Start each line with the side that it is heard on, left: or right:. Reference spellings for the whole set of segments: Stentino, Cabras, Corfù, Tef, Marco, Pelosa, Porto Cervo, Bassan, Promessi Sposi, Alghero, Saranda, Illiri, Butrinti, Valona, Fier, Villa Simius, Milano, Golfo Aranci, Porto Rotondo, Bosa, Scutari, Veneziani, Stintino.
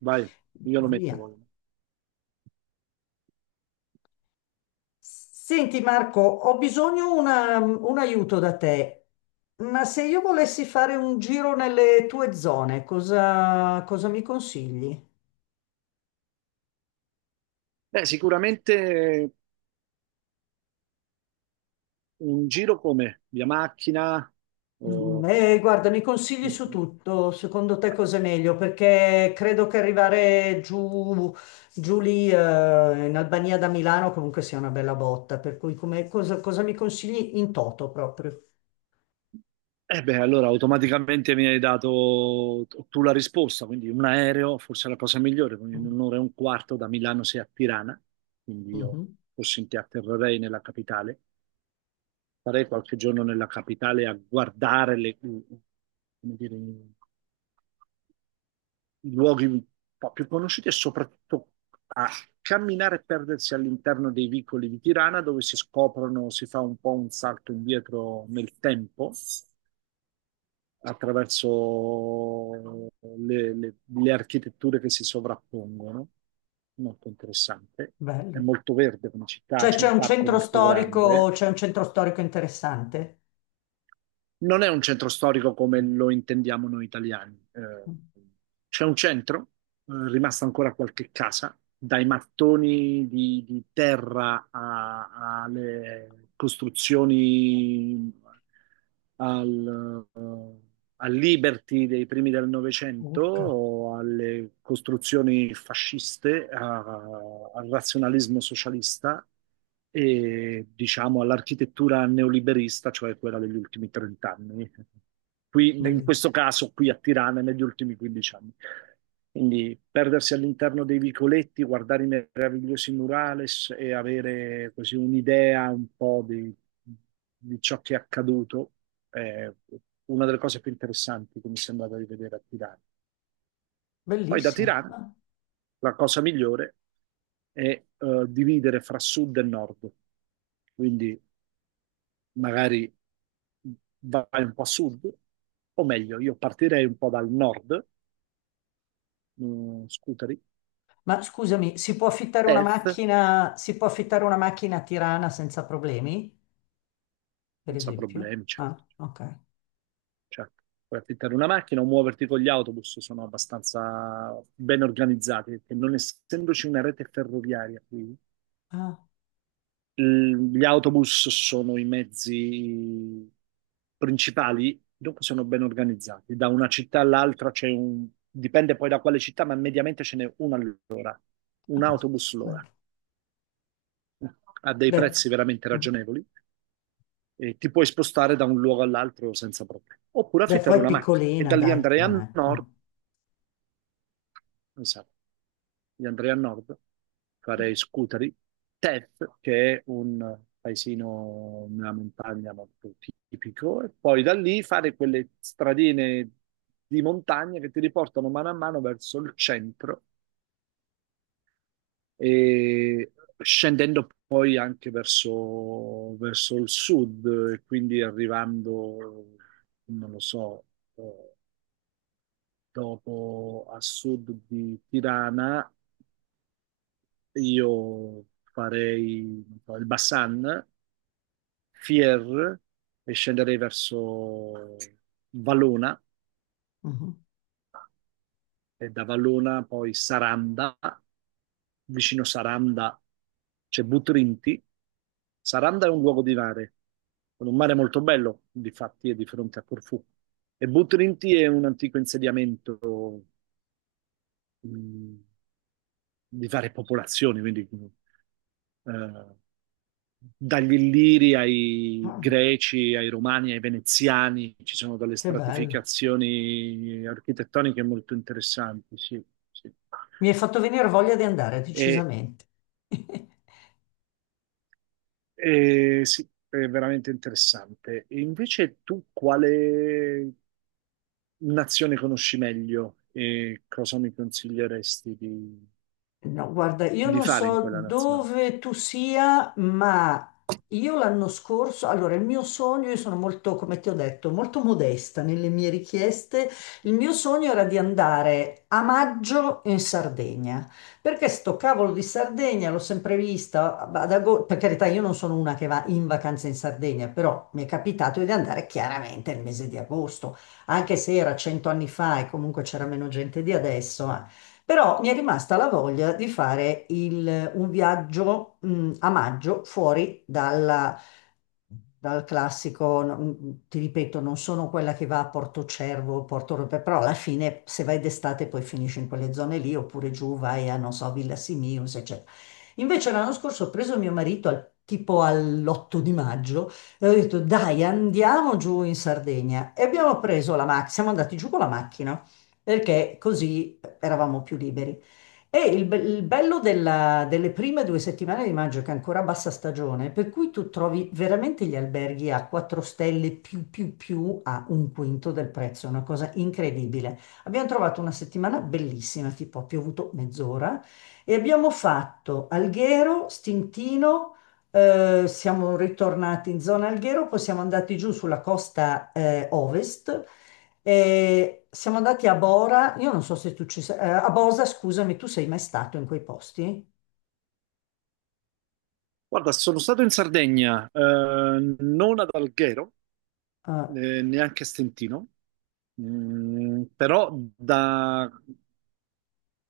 right: Vai, io lo metto
left: Via.
right: poi.
left: Senti Marco, ho bisogno un aiuto da te, ma se io volessi fare un giro nelle tue zone, cosa mi consigli?
right: Sicuramente un giro come via macchina o...
left: Guarda, mi consigli su tutto, secondo te cos'è meglio? Perché credo che arrivare giù lì, in Albania da Milano comunque sia una bella botta, per cui cosa mi consigli in toto proprio?
right: Allora automaticamente mi hai dato tu la risposta, quindi un aereo forse è la cosa migliore, quindi in
left: Mm.
right: un'ora e un quarto da Milano sei a Tirana, quindi io
left: Mhm.
right: forse in ti atterrerei nella capitale, farei qualche giorno nella capitale a guardare i luoghi un po' più conosciuti e soprattutto a camminare e perdersi all'interno dei vicoli di Tirana, dove si scoprono, si fa un po' un salto indietro nel tempo attraverso le architetture che si sovrappongono. Molto interessante. È
left: Bello.
right: molto verde come città,
left: Cioè
right: c'è
left: c'è
right: un
left: un
right: parco
left: centro
right: molto
left: storico,
right: grande.
left: c'è un centro storico interessante.
right: Non è un centro storico come lo intendiamo noi italiani. C'è un centro, rimasta ancora qualche casa, dai mattoni di terra alle costruzioni al al Liberty dei primi del Novecento,
left: Urca,
right: o alle costruzioni fasciste, al razionalismo socialista e diciamo all'architettura neoliberista, cioè quella degli ultimi 30 anni. Qui, in questo
left: bellissimo,
right: caso, qui a Tirana, negli ultimi 15 anni. Quindi perdersi all'interno dei vicoletti, guardare i meravigliosi murales e avere così un'idea un po' di ciò che è accaduto è una delle cose più interessanti che mi sembrava di vedere a Tirana. Poi da
left: bellissimo.
right: Tirana
left: Ah.
right: la cosa migliore è dividere fra sud e nord. Quindi magari vai un po' a sud, o meglio, io partirei un po' dal nord, scuteri,
left: Ma scusami, si può affittare una
right: Perth,
left: macchina, si può affittare una macchina a Tirana senza problemi, per
right: senza
left: esempio?
right: problemi, certo.
left: Ah, ok.
right: Certo. Puoi affittare una macchina o muoverti con gli autobus, sono abbastanza ben organizzati, perché non essendoci una rete ferroviaria qui,
left: Ah,
right: gli autobus sono i mezzi principali, dopo sono ben organizzati. Da una città all'altra c'è un... dipende poi da quale città, ma mediamente ce n'è una all'ora,
left: ah,
right: un
left: caspita.
right: autobus
left: Bello.
right: all'ora. A dei
left: Beh,
right: prezzi veramente
left: mm.
right: ragionevoli e ti puoi spostare da un luogo all'altro senza problemi. Oppure
left: Beh,
right: affittare
left: poi è
right: una macchina e
left: piccolina,
right: da lì
left: dai,
right: andare
left: non
right: a
left: è. Ah.
right: nord. Esatto. Io andrei a nord, farei Scutari, Tef, che è un paesino nella montagna molto tipico, e poi da lì fare quelle stradine di montagna che ti riportano mano a mano verso il centro e scendendo poi anche verso, verso il sud, e quindi arrivando, non lo so, eh, dopo a sud di Tirana. Io farei non so, il Bassan, Fier e scenderei verso Valona
left: Mhm.
right: e da Valona poi Saranda, vicino Saranda c'è Butrinti. Saranda è un luogo di mare, con un mare molto bello, difatti è di fronte a Corfù. E Butrinti è un antico insediamento mh, di varie popolazioni, quindi eh, dagli Illiri ai
left: Ah,
right: Greci, ai Romani, ai Veneziani, ci sono delle
left: che bello.
right: stratificazioni architettoniche molto interessanti, sì, sì.
left: Mi hai fatto venire voglia di andare,
right: E,
left: decisamente.
right: e sì, è veramente interessante. E invece tu quale nazione conosci meglio e cosa mi consiglieresti
left: No, guarda, io
right: di
left: non
right: fare in
left: so
right: quella nazione?
left: dove tu sia, ma io l'anno scorso, allora il mio sogno, io sono molto, come ti ho detto, molto modesta nelle mie richieste, il mio sogno era di andare a maggio in Sardegna, perché sto cavolo di Sardegna l'ho sempre vista, per carità, io non sono una che va in vacanza in Sardegna, però mi è capitato di andare chiaramente nel mese di agosto, anche se era 100 anni fa e comunque c'era meno gente di adesso, però mi è rimasta la voglia di fare un viaggio, a maggio fuori dal classico, no, ti ripeto, non sono quella che va a Porto Cervo, Porto Rope, però alla fine se vai d'estate poi finisci in quelle zone lì, oppure giù vai a, non so, Villa Simius, eccetera. Invece l'anno scorso ho preso mio marito tipo all'8 di maggio e ho detto dai andiamo giù in Sardegna e abbiamo preso la macchina, siamo andati giù con la macchina perché così eravamo più liberi. E il bello delle prime due settimane di maggio, che è ancora bassa stagione, per cui tu trovi veramente gli alberghi a 4 stelle più a un quinto del prezzo, è una cosa incredibile. Abbiamo trovato una settimana bellissima, tipo ha piovuto mezz'ora, e abbiamo fatto Alghero, Stintino, siamo ritornati in zona Alghero, poi siamo andati giù sulla costa ovest e siamo andati a Bora, io non so se tu ci sei, a Bosa, scusami, tu sei mai stato in quei posti?
right: Guarda, sono stato in Sardegna, non ad Alghero,
left: Eh,
right: neanche a Stentino. Però da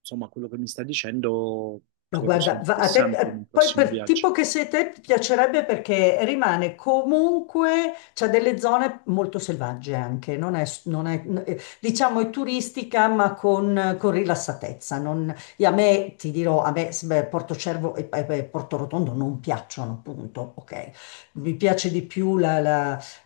right: insomma, quello che mi stai dicendo
left: no,
right: credo sia
left: guarda, a te,
right: interessante in un
left: poi
right: prossimo
left: per tipo
right: viaggio.
left: che sei te, ti piacerebbe perché rimane comunque, c'è delle zone molto selvagge anche, non è, non è- n- diciamo è turistica ma con rilassatezza. E a me, ti dirò, beh, Porto Cervo e Porto Rotondo non piacciono, punto, ok? Mi piace di più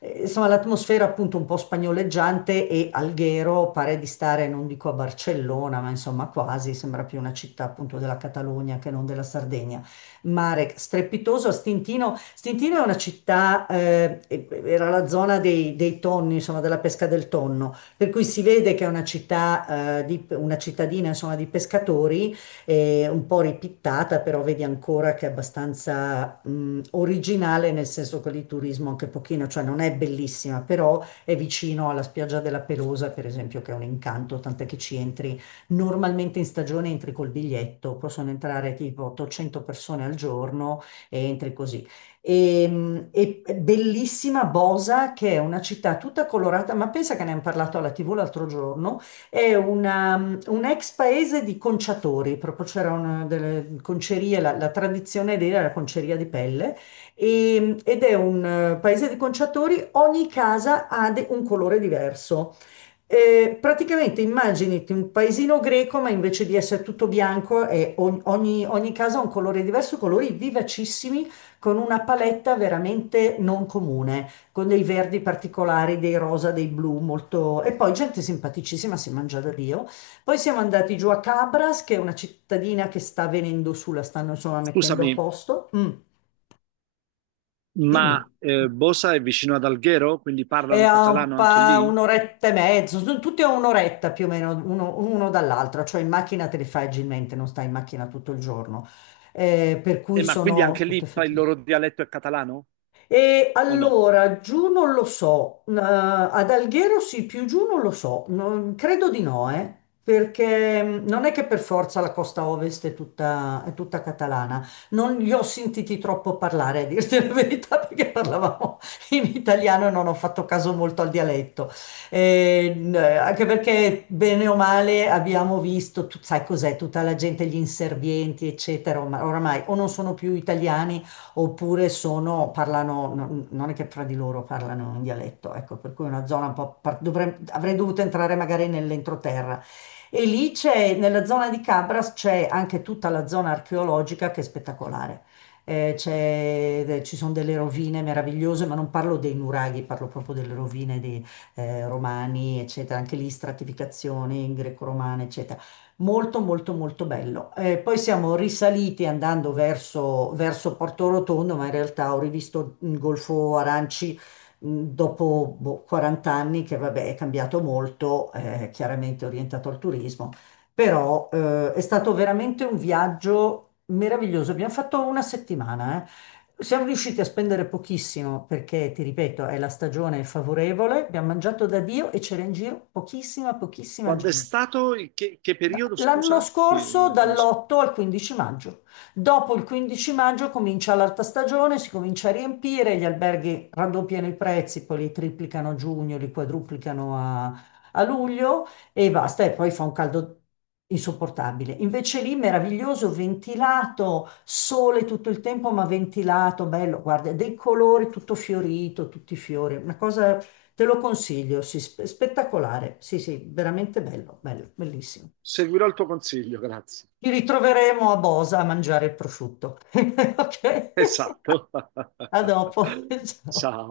left: insomma, l'atmosfera appunto un po' spagnoleggiante e Alghero pare di stare, non dico a Barcellona, ma insomma quasi, sembra più una città appunto della Catalogna che non della Sardegna. Mare strepitoso a Stintino. Stintino è una città, era la zona dei tonni, insomma, della pesca del tonno, per cui si vede che è una città, una cittadina, insomma, di pescatori un po' ripittata, però vedi ancora che è abbastanza originale, nel senso che lì turismo anche pochino, cioè non è bellissima, però è vicino alla spiaggia della Pelosa, per esempio, che è un incanto, tant'è che ci entri normalmente in stagione, entri col biglietto, possono entrare tipo 800 persone al giorno e entri così. E bellissima Bosa, che è una città tutta colorata, ma pensa che ne hanno parlato alla TV l'altro giorno, è un ex paese di conciatori, proprio c'era una delle concerie, la tradizione lì era la conceria di pelle, e- mm, ed è un paese di conciatori, ogni casa ha un colore diverso. Praticamente immaginati un paesino greco, ma invece di essere tutto bianco, è ogni casa ha un colore diverso, colori vivacissimi, con una paletta veramente non comune, con dei verdi particolari, dei rosa, dei blu, molto. E poi gente simpaticissima, si mangia da Dio. Poi siamo andati giù a Cabras, che è una cittadina che sta venendo su, la stanno insomma mettendo a
right: Scusami,
left: posto. Mm,
right: ma
left: dimmi.
right: Bosa è vicino ad Alghero, quindi
left: È
right: parlano
left: a
right: catalano anche lì?
left: un'oretta e mezzo, sono tutti a un'oretta più o meno uno, uno dall'altro, cioè in macchina te li fai agilmente, non stai in macchina tutto il giorno. Per cui
right: Ma quindi
left: sono
right: anche
left: tutte
right: lì il
left: fatte.
right: loro dialetto è catalano
left: E
right: o no?
left: allora, giù non lo so, ad Alghero sì, più giù non lo so, credo di no, perché mm, non è che per forza la costa ovest è tutta catalana, non li ho sentiti troppo parlare, a dirti la verità, perché parlavamo in italiano e non ho fatto caso molto al dialetto. Anche perché bene o male abbiamo visto, tu sai cos'è, tutta la gente, gli inservienti, eccetera, ormai, oramai o non sono più italiani oppure sono, parlano, non è che fra di loro parlano in dialetto, ecco, per cui è una zona un po', avrei dovuto entrare magari nell'entroterra. E lì c'è, nella zona di Cabras c'è anche tutta la zona archeologica che è spettacolare. Ci sono delle rovine meravigliose, ma non parlo dei nuraghi, parlo proprio delle rovine dei romani, eccetera, anche lì stratificazioni greco-romane, eccetera, molto molto molto bello. Poi siamo risaliti andando verso Porto Rotondo, ma in realtà ho rivisto il Golfo Aranci dopo boh, 40 anni, che vabbè è cambiato molto, chiaramente orientato al turismo, però è stato veramente un viaggio meraviglioso. Abbiamo fatto una settimana, eh. Siamo riusciti a spendere pochissimo perché, ti ripeto, è la stagione favorevole, abbiamo mangiato da Dio e c'era in giro pochissima
right: Quando è
left: gente.
right: stato? Che periodo,
left: L'anno
right: scusa?
left: scorso
right: Mi s-
left: dall'8 al 15 maggio. Dopo il 15 maggio comincia l'alta stagione, si comincia a riempire, gli alberghi raddoppiano i prezzi, poi li triplicano a giugno, li quadruplicano a luglio e basta, e poi fa un caldo insopportabile. Invece lì meraviglioso, ventilato, sole tutto il tempo, ma ventilato, bello, guarda, dei colori, tutto fiorito, tutti i fiori, una cosa. Te lo consiglio, sì, spettacolare, sì, sì, veramente bello, bello, bellissimo.
right: seguirò il tuo consiglio, grazie.
left: Ci ritroveremo a Bosa a mangiare il prosciutto. Ok,
right: Esatto.
left: a dopo. Ciao.
right: Ciao.